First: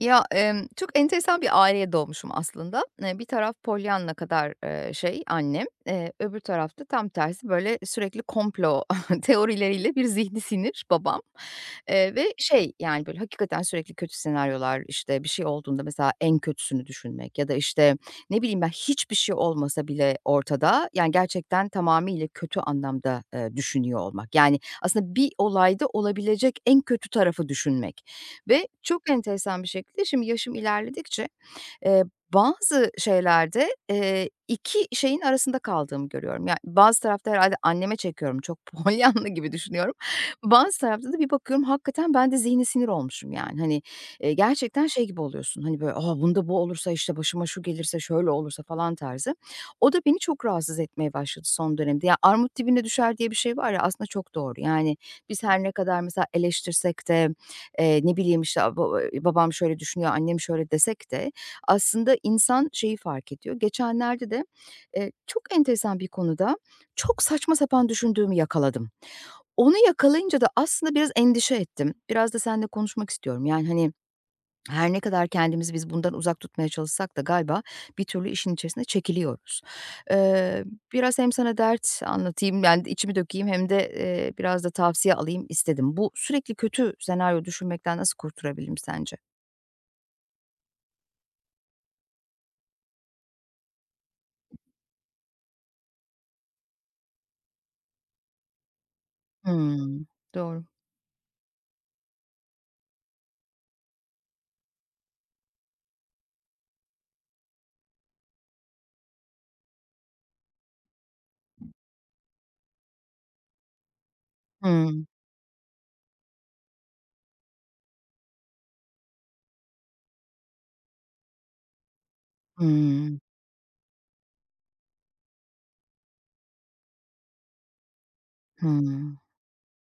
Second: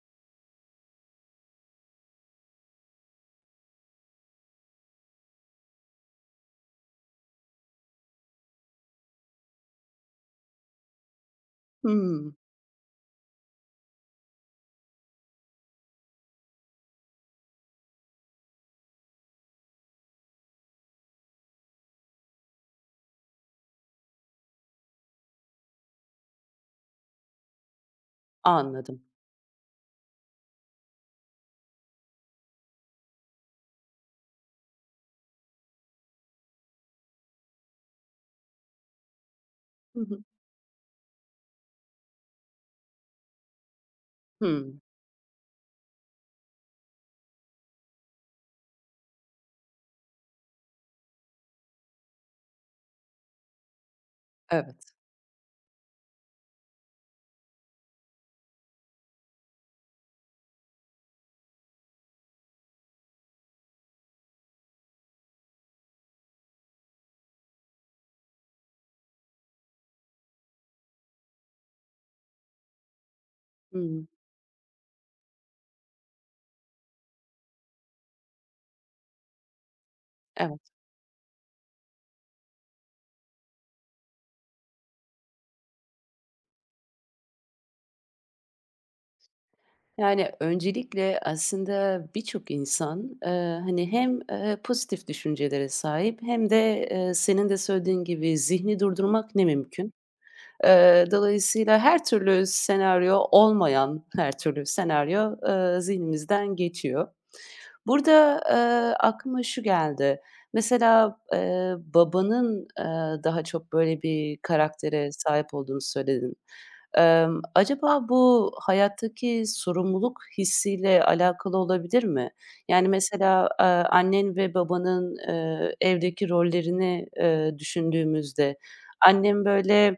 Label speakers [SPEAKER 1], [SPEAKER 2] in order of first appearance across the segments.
[SPEAKER 1] Ya, çok enteresan bir aileye doğmuşum aslında. Bir taraf Pollyanna kadar, şey annem, öbür tarafta tam tersi böyle sürekli komplo teorileriyle bir zihni sinir babam, ve
[SPEAKER 2] Hımm,
[SPEAKER 1] şey, yani, böyle hakikaten sürekli kötü senaryolar, işte, bir şey olduğunda mesela en kötüsünü düşünmek ya da, işte, ne bileyim ben, hiçbir şey olmasa bile ortada, yani, gerçekten tamamıyla kötü anlamda, düşünüyor olmak. Yani, aslında bir olayda olabilecek en kötü tarafı düşünmek. Ve
[SPEAKER 2] anladım.
[SPEAKER 1] çok enteresan bir şekilde şimdi yaşım ilerledikçe Eee, bazı şeylerde, 2 şeyin arasında kaldığımı görüyorum. Yani bazı tarafta herhâlde anneme çekiyorum, çok Polyanna gibi düşünüyorum.
[SPEAKER 2] Hı hı.
[SPEAKER 1] Bazı tarafta da bir bakıyorum hakikaten ben de zihni sinir olmuşum yani. Hani,
[SPEAKER 2] Hımm,
[SPEAKER 1] gerçekten şey gibi oluyorsun, hani, böyle, "A, bunda bu olursa, işte, başıma şu gelirse, şöyle olursa." falan tarzı. O da beni çok rahatsız etmeye başladı son dönemde. Ya, "Armut dibine düşer." diye bir şey var ya, aslında çok doğru.
[SPEAKER 2] evet.
[SPEAKER 1] Yani, biz her ne kadar mesela eleştirsek de, ne bileyim, işte, a ba babam şöyle düşünüyor, annem şöyle desek de aslında insan şeyi fark ediyor. Geçenlerde de, çok enteresan bir konuda çok saçma sapan düşündüğümü yakaladım. Onu yakalayınca da aslında biraz endişe ettim. Biraz da seninle konuşmak istiyorum. Yani, hani,
[SPEAKER 2] Hımm,
[SPEAKER 1] her ne kadar kendimizi biz bundan uzak tutmaya çalışsak da galiba bir türlü işin içerisine çekiliyoruz.
[SPEAKER 2] evet.
[SPEAKER 1] Eee, biraz hem sana dert anlatayım, yani, içimi dökeyim hem de, biraz da tavsiye alayım istedim. Bu sürekli kötü senaryo düşünmekten nasıl kurtulabilirim sence?
[SPEAKER 2] Yani, öncelikle aslında birçok insan, eee, hani, hem pozitif düşüncelere sahip hem de, senin de söylediğin gibi zihni durdurmak ne mümkün.
[SPEAKER 1] Hımm. Doğru.
[SPEAKER 2] Dolayısıyla her türlü senaryo olmayan her türlü senaryo, zihnimizden geçiyor. Burada, aklıma şu geldi. Mesela, babanın, daha çok böyle bir
[SPEAKER 1] Hımm.
[SPEAKER 2] karaktere sahip olduğunu söyledin. Acaba bu hayattaki sorumluluk hissiyle alakalı olabilir mi? Yani,
[SPEAKER 1] Hımm.
[SPEAKER 2] mesela, annen ve babanın, evdeki rollerini, düşündüğümüzde
[SPEAKER 1] Hımm.
[SPEAKER 2] annem, böyle,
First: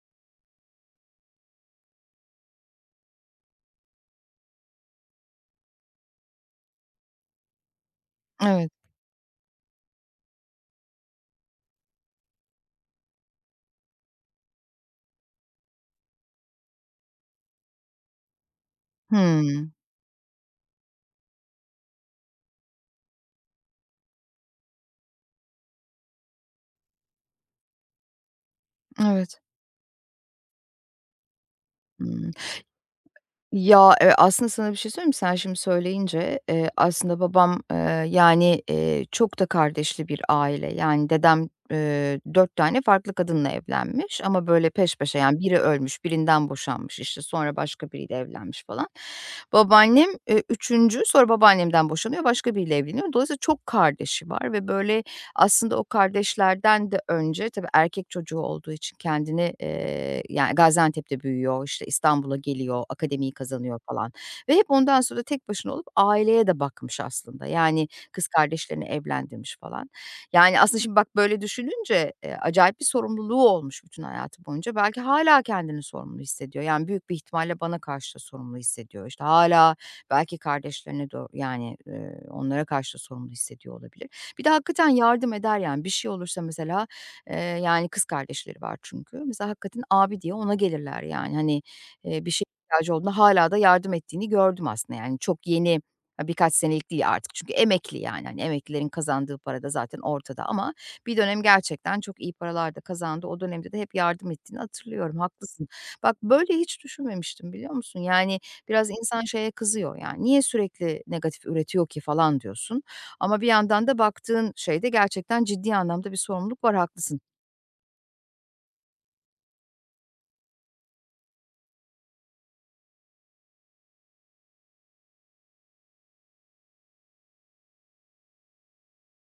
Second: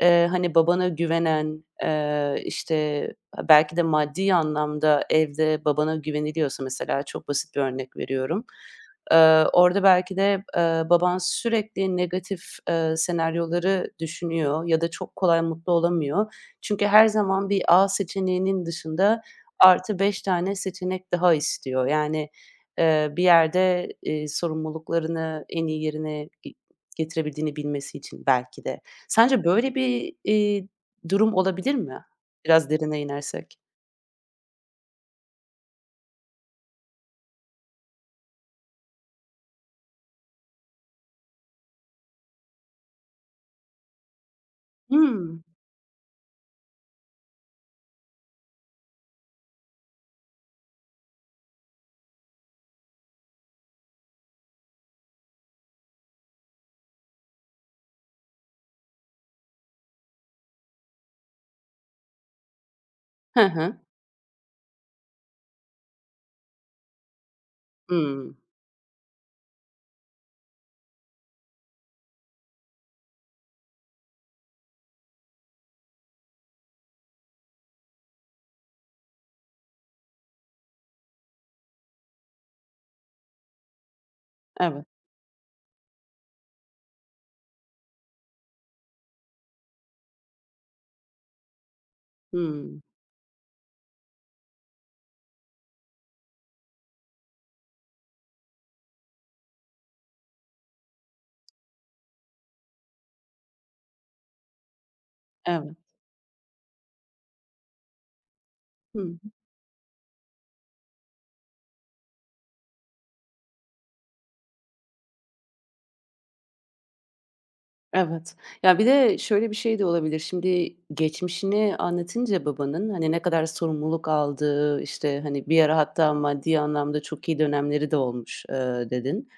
[SPEAKER 2] Hani, babana güvenen, işte, belki de maddi anlamda evde babana güveniliyorsa mesela çok basit bir örnek veriyorum.
[SPEAKER 1] Evet.
[SPEAKER 2] Orada belki de, baban sürekli negatif, senaryoları düşünüyor ya da çok kolay mutlu olamıyor. Çünkü her zaman bir A seçeneğinin dışında
[SPEAKER 1] Hımm.
[SPEAKER 2] artı 5 tane seçenek daha istiyor. Yani, bir yerde, sorumluluklarını en iyi yerine getirebildiğini bilmesi için belki de.
[SPEAKER 1] Evet.
[SPEAKER 2] Sence böyle bir, durum olabilir mi?
[SPEAKER 1] Hımm.
[SPEAKER 2] Biraz derine inersek.
[SPEAKER 1] Ya, aslında sana bir şey söyleyeyim mi? Sen şimdi söyleyince, aslında babam, yani, çok da kardeşli bir aile. Yani dedem, 4 tane farklı kadınla evlenmiş ama böyle peş peşe yani
[SPEAKER 2] Hımm.
[SPEAKER 1] biri ölmüş, birinden boşanmış, işte, sonra başka biriyle evlenmiş falan. Babaannem, 3'üncü, sonra babaannemden boşanıyor, başka biriyle evleniyor. Dolayısıyla çok kardeşi var ve böyle aslında o kardeşlerden de önce tabii erkek çocuğu olduğu için kendini, yani, Gaziantep'te büyüyor, işte, İstanbul'a geliyor, akademiyi
[SPEAKER 2] Hı hı.
[SPEAKER 1] kazanıyor falan ve hep ondan sonra tek başına olup aileye de bakmış aslında. Yani, kız
[SPEAKER 2] Hımm.
[SPEAKER 1] kardeşlerini evlendirmiş falan. Yani, aslında şimdi bak böyle düşününce, acayip bir sorumluluğu olmuş bütün hayatı boyunca. Belki hala kendini sorumlu hissediyor. Yani, büyük bir ihtimalle bana karşı da sorumlu hissediyor. İşte, hala belki kardeşlerine de yani, onlara karşı da sorumlu hissediyor olabilir. Bir de
[SPEAKER 2] Evet.
[SPEAKER 1] hakikaten yardım eder yani bir şey olursa mesela, yani kız kardeşleri var çünkü. Mesela hakikaten abi diye ona gelirler yani. Hani, bir şey
[SPEAKER 2] Hımm.
[SPEAKER 1] ihtiyacı olduğunda hala da yardım ettiğini gördüm aslında yani çok yeni, ha, birkaç senelik değil artık çünkü emekli yani. Hani emeklilerin kazandığı para da zaten ortada ama bir dönem gerçekten çok iyi paralar da kazandı. O dönemde de hep yardım ettiğini hatırlıyorum. Haklısın.
[SPEAKER 2] Evet.
[SPEAKER 1] Bak böyle hiç düşünmemiştim biliyor musun? Yani biraz
[SPEAKER 2] Hı.
[SPEAKER 1] insan şeye kızıyor yani, "Niye sürekli negatif üretiyor ki?" falan diyorsun. Ama bir yandan da baktığın şeyde gerçekten ciddi anlamda bir sorumluluk var, haklısın.
[SPEAKER 2] Evet. Ya, bir de şöyle bir şey de olabilir. Şimdi geçmişini anlatınca babanın, hani, ne kadar sorumluluk aldığı, işte, hani, bir ara hatta maddi anlamda çok iyi dönemleri de olmuş, dedin.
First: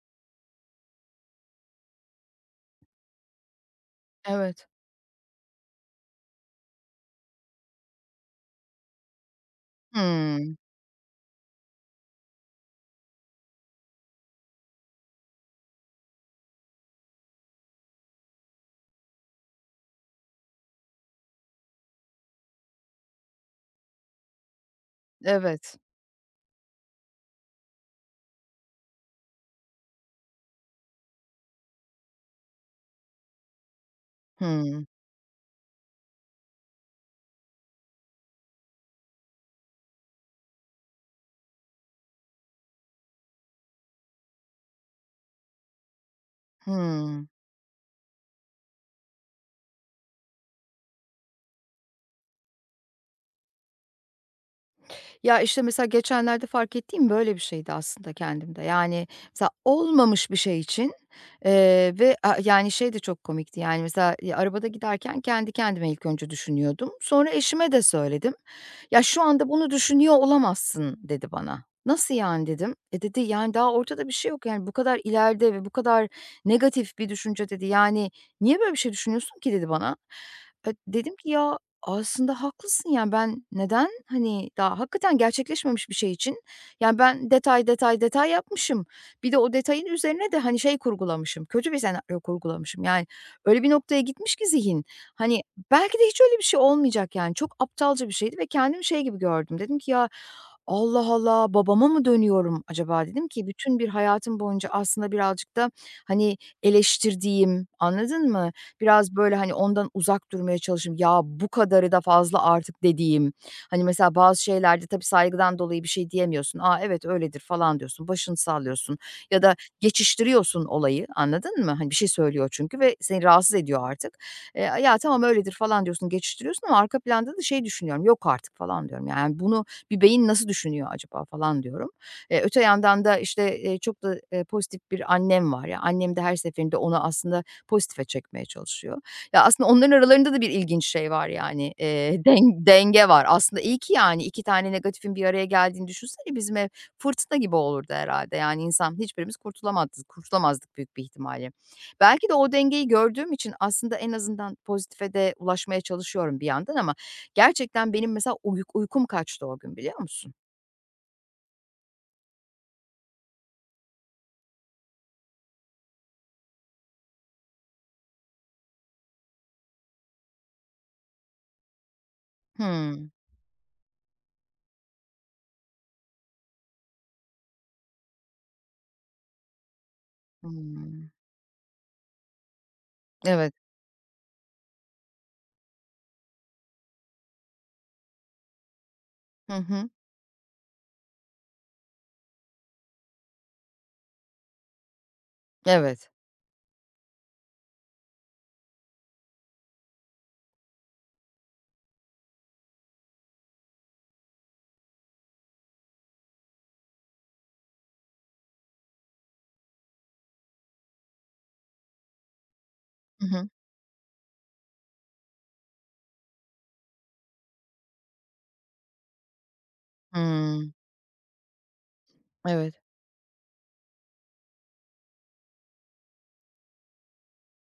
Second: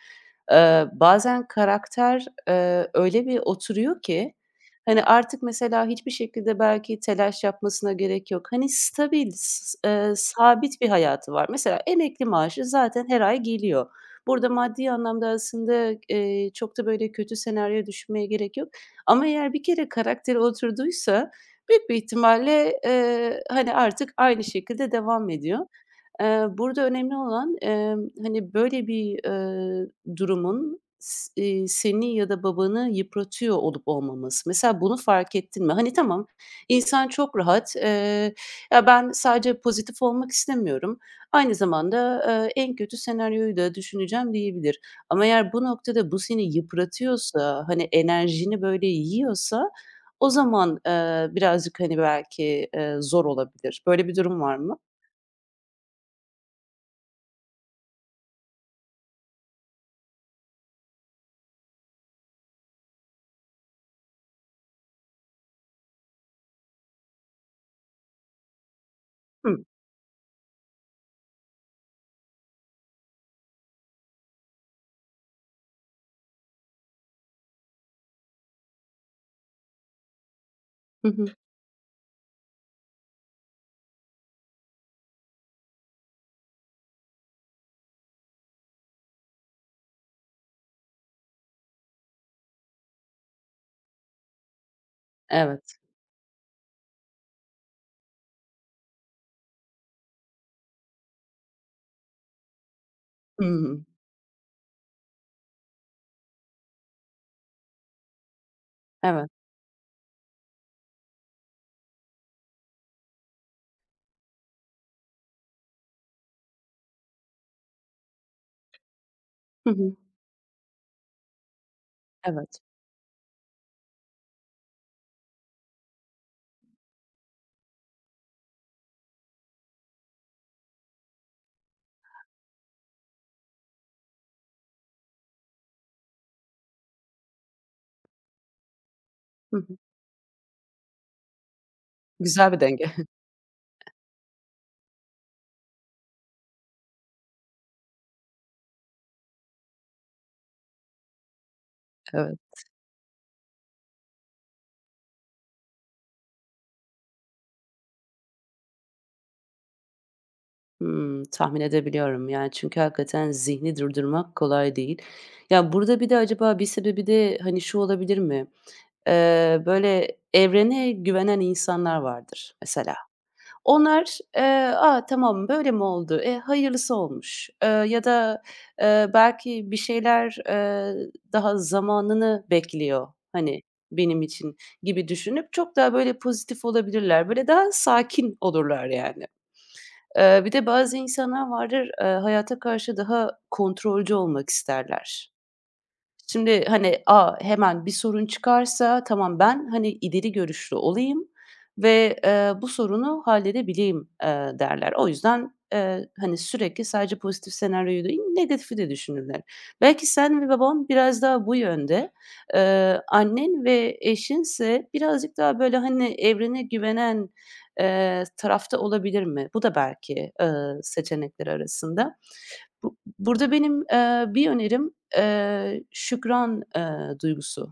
[SPEAKER 2] Bazen karakter, öyle bir oturuyor ki,
[SPEAKER 1] Evet.
[SPEAKER 2] hani, artık mesela hiçbir şekilde belki telaş yapmasına gerek yok. Hani, stabil, s
[SPEAKER 1] Hımm.
[SPEAKER 2] sabit bir hayatı var. Mesela emekli maaşı zaten her ay geliyor. Burada maddi anlamda aslında, çok da böyle kötü senaryoya düşünmeye gerek yok ama eğer bir kere karakteri oturduysa büyük bir ihtimalle, hani, artık aynı şekilde devam ediyor.
[SPEAKER 1] Evet.
[SPEAKER 2] Burada önemli olan, hani, böyle bir, durumun seni ya da babanı yıpratıyor olup olmaması. Mesela
[SPEAKER 1] Hımm.
[SPEAKER 2] bunu fark ettin mi? Hani, tamam, insan çok rahat, "Ya, ben sadece pozitif olmak istemiyorum, aynı zamanda, en kötü senaryoyu da düşüneceğim." diyebilir. Ama eğer bu noktada bu seni
[SPEAKER 1] Hımm.
[SPEAKER 2] yıpratıyorsa, hani, enerjini böyle yiyorsa o zaman, birazcık, hani, belki, zor olabilir. Böyle bir durum var mı?
[SPEAKER 1] Ya, işte, mesela geçenlerde fark ettiğim böyle bir şeydi aslında kendimde. Yani, mesela olmamış bir şey için, ve, yani, şey de çok komikti, yani, mesela, ya, arabada giderken kendi kendime ilk önce düşünüyordum. Sonra eşime de söyledim. "Ya, şu anda
[SPEAKER 2] Hıı.
[SPEAKER 1] bunu düşünüyor olamazsın." dedi bana. "Nasıl yani?" dedim. "E," dedi, "yani, daha ortada bir şey yok, yani, bu kadar ileride ve bu kadar negatif bir düşünce." dedi. "Yani, niye böyle bir şey düşünüyorsun ki?" dedi bana.
[SPEAKER 2] Hı
[SPEAKER 1] Dedim
[SPEAKER 2] hı.
[SPEAKER 1] ki, "Ya, aslında haklısın, yani, ben neden, hani, daha hakikaten gerçekleşmemiş bir şey için, yani, ben detay, detay, detay yapmışım. Bir de o detayın üzerine de, hani, şey kurgulamışım, kötü bir senaryo kurgulamışım. Yani, öyle bir noktaya gitmiş ki zihin, hani,
[SPEAKER 2] Evet.
[SPEAKER 1] belki de hiç öyle bir şey olmayacak, yani. Çok aptalca bir şeydi ve kendimi şey gibi gördüm. Dedim ki "Ya, Allah Allah, babama mı dönüyorum acaba?" dedim
[SPEAKER 2] Hı
[SPEAKER 1] ki bütün
[SPEAKER 2] hı.
[SPEAKER 1] bir hayatım boyunca aslında birazcık da, hani, eleştirdiğim, anladın mı? Biraz
[SPEAKER 2] Evet.
[SPEAKER 1] böyle, hani, ondan uzak durmaya çalışayım. "Ya, bu kadarı da fazla artık." dediğim, hani, mesela bazı şeylerde tabii saygıdan dolayı bir şey diyemiyorsun. Aa evet, öyledir." falan diyorsun. Başını sallıyorsun ya da
[SPEAKER 2] Hı hı.
[SPEAKER 1] geçiştiriyorsun olayı, anladın mı? Hani, bir şey söylüyor
[SPEAKER 2] Evet.
[SPEAKER 1] çünkü ve seni rahatsız ediyor artık. "Ya, tamam, öyledir." falan diyorsun, geçiştiriyorsun ama arka planda da şey düşünüyorum, "Yok artık." falan diyorum. Yani, "Bunu bir beyin nasıl düşünüyor acaba?" falan diyorum. Öte yandan da, işte, çok da, pozitif bir annem var. Ya, annem de her seferinde onu aslında pozitife çekmeye çalışıyor. Ya,
[SPEAKER 2] Hı
[SPEAKER 1] aslında
[SPEAKER 2] hı.
[SPEAKER 1] onların aralarında da bir ilginç şey var yani,
[SPEAKER 2] Güzel bir denge.
[SPEAKER 1] denge var. Aslında iyi ki yani 2 tane negatifin bir araya geldiğini düşünsene bizim ev fırtına gibi olurdu herhâlde. Yani insan hiçbirimiz kurtulamazdık kurtulamazdık büyük bir ihtimalle. Belki de
[SPEAKER 2] Evet.
[SPEAKER 1] o dengeyi gördüğüm için aslında en azından pozitife de ulaşmaya çalışıyorum bir yandan ama gerçekten benim mesela uykum kaçtı o gün biliyor musun?
[SPEAKER 2] Hımm, tahmin edebiliyorum. Yani, çünkü hakikaten zihni durdurmak kolay değil. Ya, burada bir de acaba bir sebebi de, hani, şu olabilir mi? Böyle evrene güvenen insanlar vardır mesela.
[SPEAKER 1] Hımm.
[SPEAKER 2] Onlar, "A, tamam böyle mi oldu? E, hayırlısı olmuş." Ya da, belki bir şeyler,
[SPEAKER 1] Hımm.
[SPEAKER 2] daha zamanını bekliyor,
[SPEAKER 1] Evet.
[SPEAKER 2] hani, benim için gibi düşünüp çok daha böyle pozitif olabilirler. Böyle daha sakin olurlar yani.
[SPEAKER 1] Hı hı.
[SPEAKER 2] Bir de bazı insanlar vardır, hayata karşı daha kontrolcü olmak isterler.
[SPEAKER 1] Evet.
[SPEAKER 2] Şimdi, hani, a, hemen bir sorun çıkarsa tamam ben, hani, ileri görüşlü olayım ve, bu sorunu halledebileyim, derler. O yüzden, hani, sürekli sadece pozitif senaryoyu değil, negatifi de düşünürler. Belki sen ve baban biraz daha bu yönde.
[SPEAKER 1] Hı hı.
[SPEAKER 2] Annen ve eşinse birazcık daha, böyle, hani, evrene güvenen, tarafta olabilir mi? Bu da belki, eee,
[SPEAKER 1] Hımm.
[SPEAKER 2] seçenekler arasında.
[SPEAKER 1] Evet.
[SPEAKER 2] Bu Burada benim, bir önerim, şükran, duygusu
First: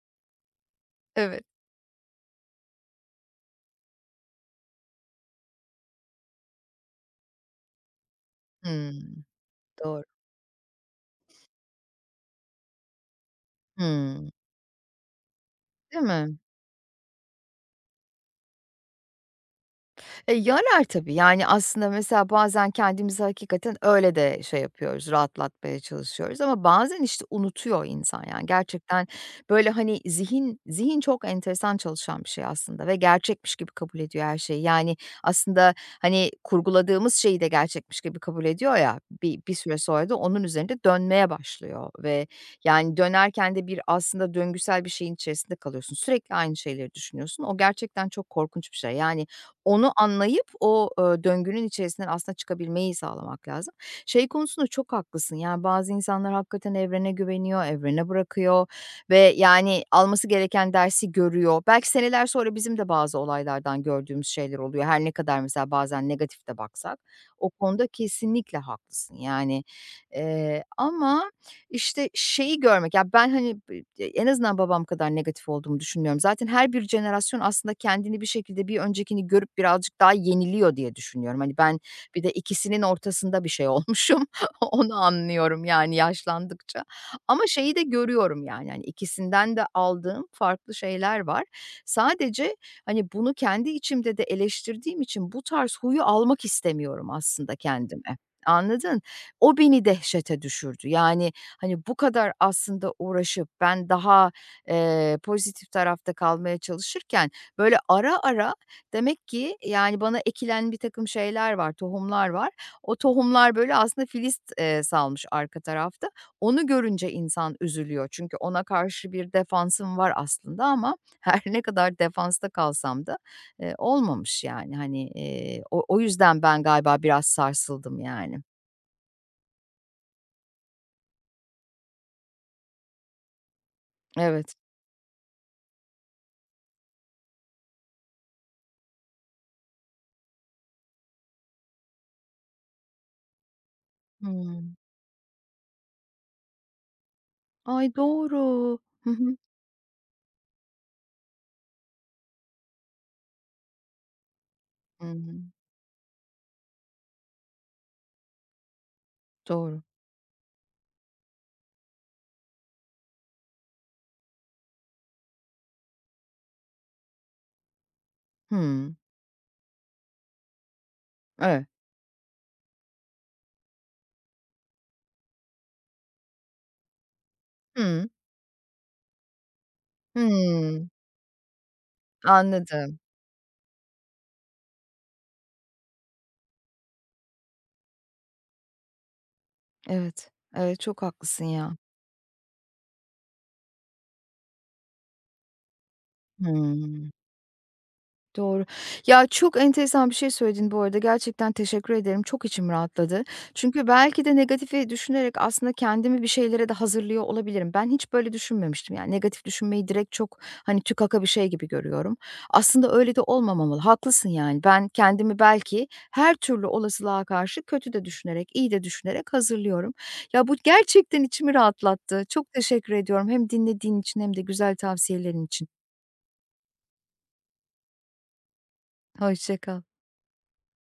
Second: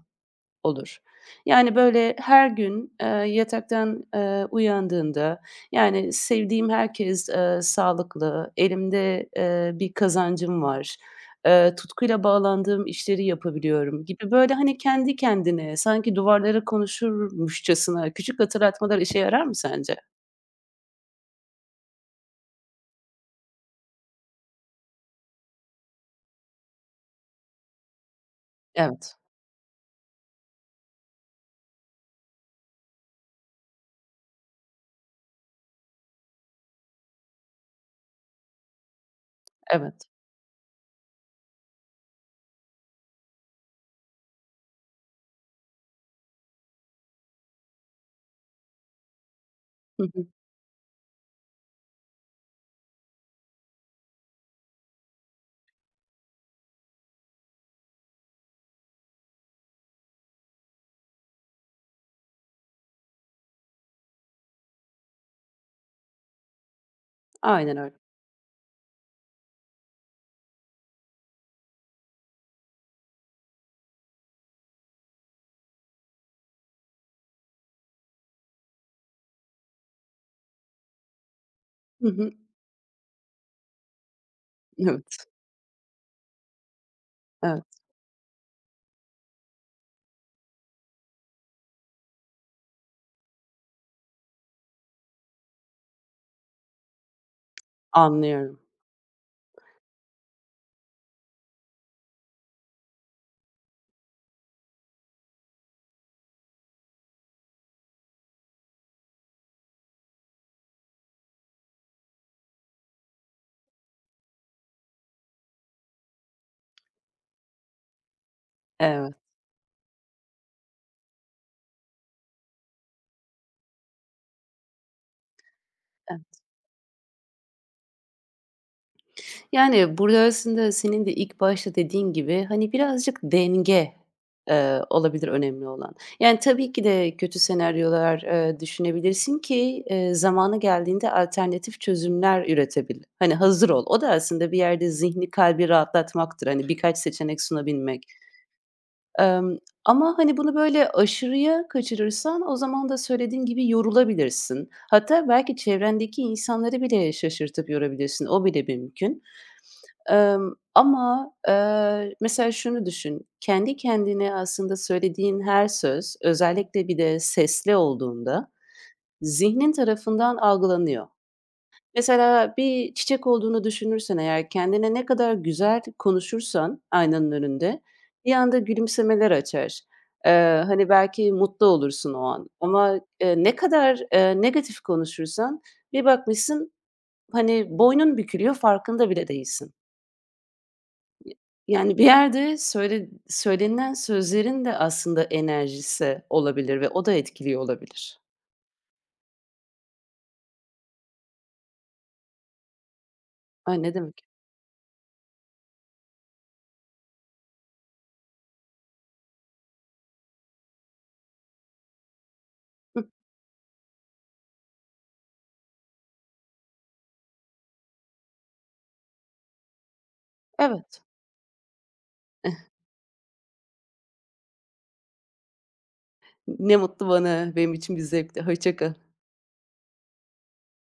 [SPEAKER 2] olur.
[SPEAKER 1] Evet.
[SPEAKER 2] Yani, böyle, her gün, yataktan, uyandığında, yani, sevdiğim herkes, sağlıklı,
[SPEAKER 1] Hımm.
[SPEAKER 2] elimde, bir
[SPEAKER 1] Doğru.
[SPEAKER 2] kazancım var, tutkuyla bağlandığım işleri yapabiliyorum
[SPEAKER 1] Hımm.
[SPEAKER 2] gibi, böyle, hani, kendi kendine
[SPEAKER 1] Değil
[SPEAKER 2] sanki
[SPEAKER 1] mi?
[SPEAKER 2] duvarlara konuşurmuşçasına küçük hatırlatmalar işe yarar mı sence?
[SPEAKER 1] E, yarar tabii. Yani, aslında mesela bazen kendimizi hakikaten öyle de şey yapıyoruz, rahatlatmaya çalışıyoruz ama bazen, işte, unutuyor insan, yani. Gerçekten,
[SPEAKER 2] Evet,
[SPEAKER 1] böyle, hani, zihin zihin çok enteresan çalışan bir şey aslında ve gerçekmiş gibi kabul ediyor her şeyi. Yani, aslında, hani, kurguladığımız şeyi de gerçekmiş gibi kabul ediyor ya, bir süre sonra
[SPEAKER 2] evet.
[SPEAKER 1] da onun üzerinde dönmeye başlıyor ve, yani, dönerken de bir aslında döngüsel bir şeyin içerisinde kalıyorsun. Sürekli aynı şeyleri düşünüyorsun. O gerçekten çok korkunç bir şey. Yani, onu
[SPEAKER 2] Hı hı.
[SPEAKER 1] anlayıp o, döngünün içerisinden aslında çıkabilmeyi sağlamak lazım. Şey konusunda çok haklısın, yani, bazı insanlar hakikaten evrene güveniyor, evrene bırakıyor ve, yani, alması gereken dersi görüyor. Belki seneler sonra bizim de bazı olaylardan gördüğümüz şeyler oluyor. Her ne kadar mesela bazen negatif de baksak. O
[SPEAKER 2] Aynen
[SPEAKER 1] konuda
[SPEAKER 2] öyle.
[SPEAKER 1] kesinlikle haklısın, yani. Ama işte, şeyi görmek, ya, ben, hani, en azından babam kadar negatif olduğumu düşünmüyorum. Zaten her bir jenerasyon aslında kendini bir şekilde bir öncekini görüp birazcık daha yeniliyor diye düşünüyorum. Hani, ben
[SPEAKER 2] Hı
[SPEAKER 1] bir de
[SPEAKER 2] hı.
[SPEAKER 1] ikisinin ortasında bir şey olmuşum. Onu
[SPEAKER 2] Evet,
[SPEAKER 1] anlıyorum, yani, yaşlandıkça ama
[SPEAKER 2] evet.
[SPEAKER 1] şeyi de görüyorum, yani, hani, ikisinden de aldığım farklı şeyler var. Sadece, hani, bunu kendi içimde de eleştirdiğim için bu tarz huyu almak istemiyorum aslında kendime.
[SPEAKER 2] Anlıyorum.
[SPEAKER 1] Anladın? O beni dehşete düşürdü. Yani, hani, bu kadar aslında uğraşıp ben daha, pozitif tarafta kalmaya çalışırken böyle ara ara demek ki, yani, bana ekilen bir takım şeyler var, tohumlar var. O tohumlar böyle aslında salmış arka tarafta. Onu görünce insan üzülüyor. Çünkü ona karşı
[SPEAKER 2] Evet.
[SPEAKER 1] bir defansım var aslında ama her ne kadar defansta kalsam da, olmamış yani. Hani, o yüzden ben galiba biraz sarsıldım yani.
[SPEAKER 2] Yani, burada aslında senin de ilk başta dediğin gibi, hani, birazcık denge,
[SPEAKER 1] Evet.
[SPEAKER 2] olabilir önemli olan. Yani, tabii ki de kötü senaryolar, düşünebilirsin ki, zamanı geldiğinde alternatif çözümler üretebil. Hani, hazır ol. O da aslında bir
[SPEAKER 1] Hımm.
[SPEAKER 2] yerde zihni, kalbi rahatlatmaktır. Hani, birkaç seçenek
[SPEAKER 1] Ay,
[SPEAKER 2] sunabilmek.
[SPEAKER 1] doğru. Hı hı.
[SPEAKER 2] Emm, ama, hani, bunu böyle aşırıya kaçırırsan o zaman da söylediğin gibi yorulabilirsin. Hatta
[SPEAKER 1] Hımm.
[SPEAKER 2] belki çevrendeki insanları bile şaşırtıp yorabilirsin. O bile bir mümkün.
[SPEAKER 1] Doğru.
[SPEAKER 2] Ama, mesela şunu düşün, kendi kendine aslında söylediğin her söz, özellikle bir de sesli olduğunda
[SPEAKER 1] Hımm.
[SPEAKER 2] zihnin tarafından algılanıyor.
[SPEAKER 1] Evet.
[SPEAKER 2] Mesela bir çiçek olduğunu düşünürsen eğer kendine ne kadar güzel konuşursan aynanın önünde
[SPEAKER 1] Hımm.
[SPEAKER 2] bir anda gülümsemeler açar.
[SPEAKER 1] Hımm.
[SPEAKER 2] Hani, belki mutlu olursun o an
[SPEAKER 1] Anladım.
[SPEAKER 2] ama, ne kadar, negatif konuşursan bir bakmışsın, hani, boynun bükülüyor farkında bile değilsin.
[SPEAKER 1] Evet. Evet, çok haklısın ya.
[SPEAKER 2] Yani, bir yerde söyle söylenilen sözlerin de aslında enerjisi olabilir ve o
[SPEAKER 1] Hımm.
[SPEAKER 2] da etkiliyor olabilir.
[SPEAKER 1] Doğru. Ya, çok enteresan bir şey söyledin bu arada. Gerçekten teşekkür ederim. Çok içim rahatladı.
[SPEAKER 2] Ay,
[SPEAKER 1] Çünkü
[SPEAKER 2] ne demek.
[SPEAKER 1] belki de negatifi düşünerek aslında kendimi bir şeylere de hazırlıyor olabilirim. Ben hiç böyle düşünmemiştim. Yani, negatif düşünmeyi direkt çok, hani, tükaka bir şey gibi görüyorum. Aslında
[SPEAKER 2] Hıh,
[SPEAKER 1] öyle de olmamalı. Haklısın, yani. Ben kendimi belki her türlü olasılığa karşı kötü de düşünerek, iyi de düşünerek hazırlıyorum. Ya, bu
[SPEAKER 2] evet.
[SPEAKER 1] gerçekten içimi rahatlattı. Çok teşekkür ediyorum hem dinlediğin için hem de güzel tavsiyelerin için.
[SPEAKER 2] Ne mutlu bana. Benim için bir zevkti. Hoşça kal.
[SPEAKER 1] Hoşça kal.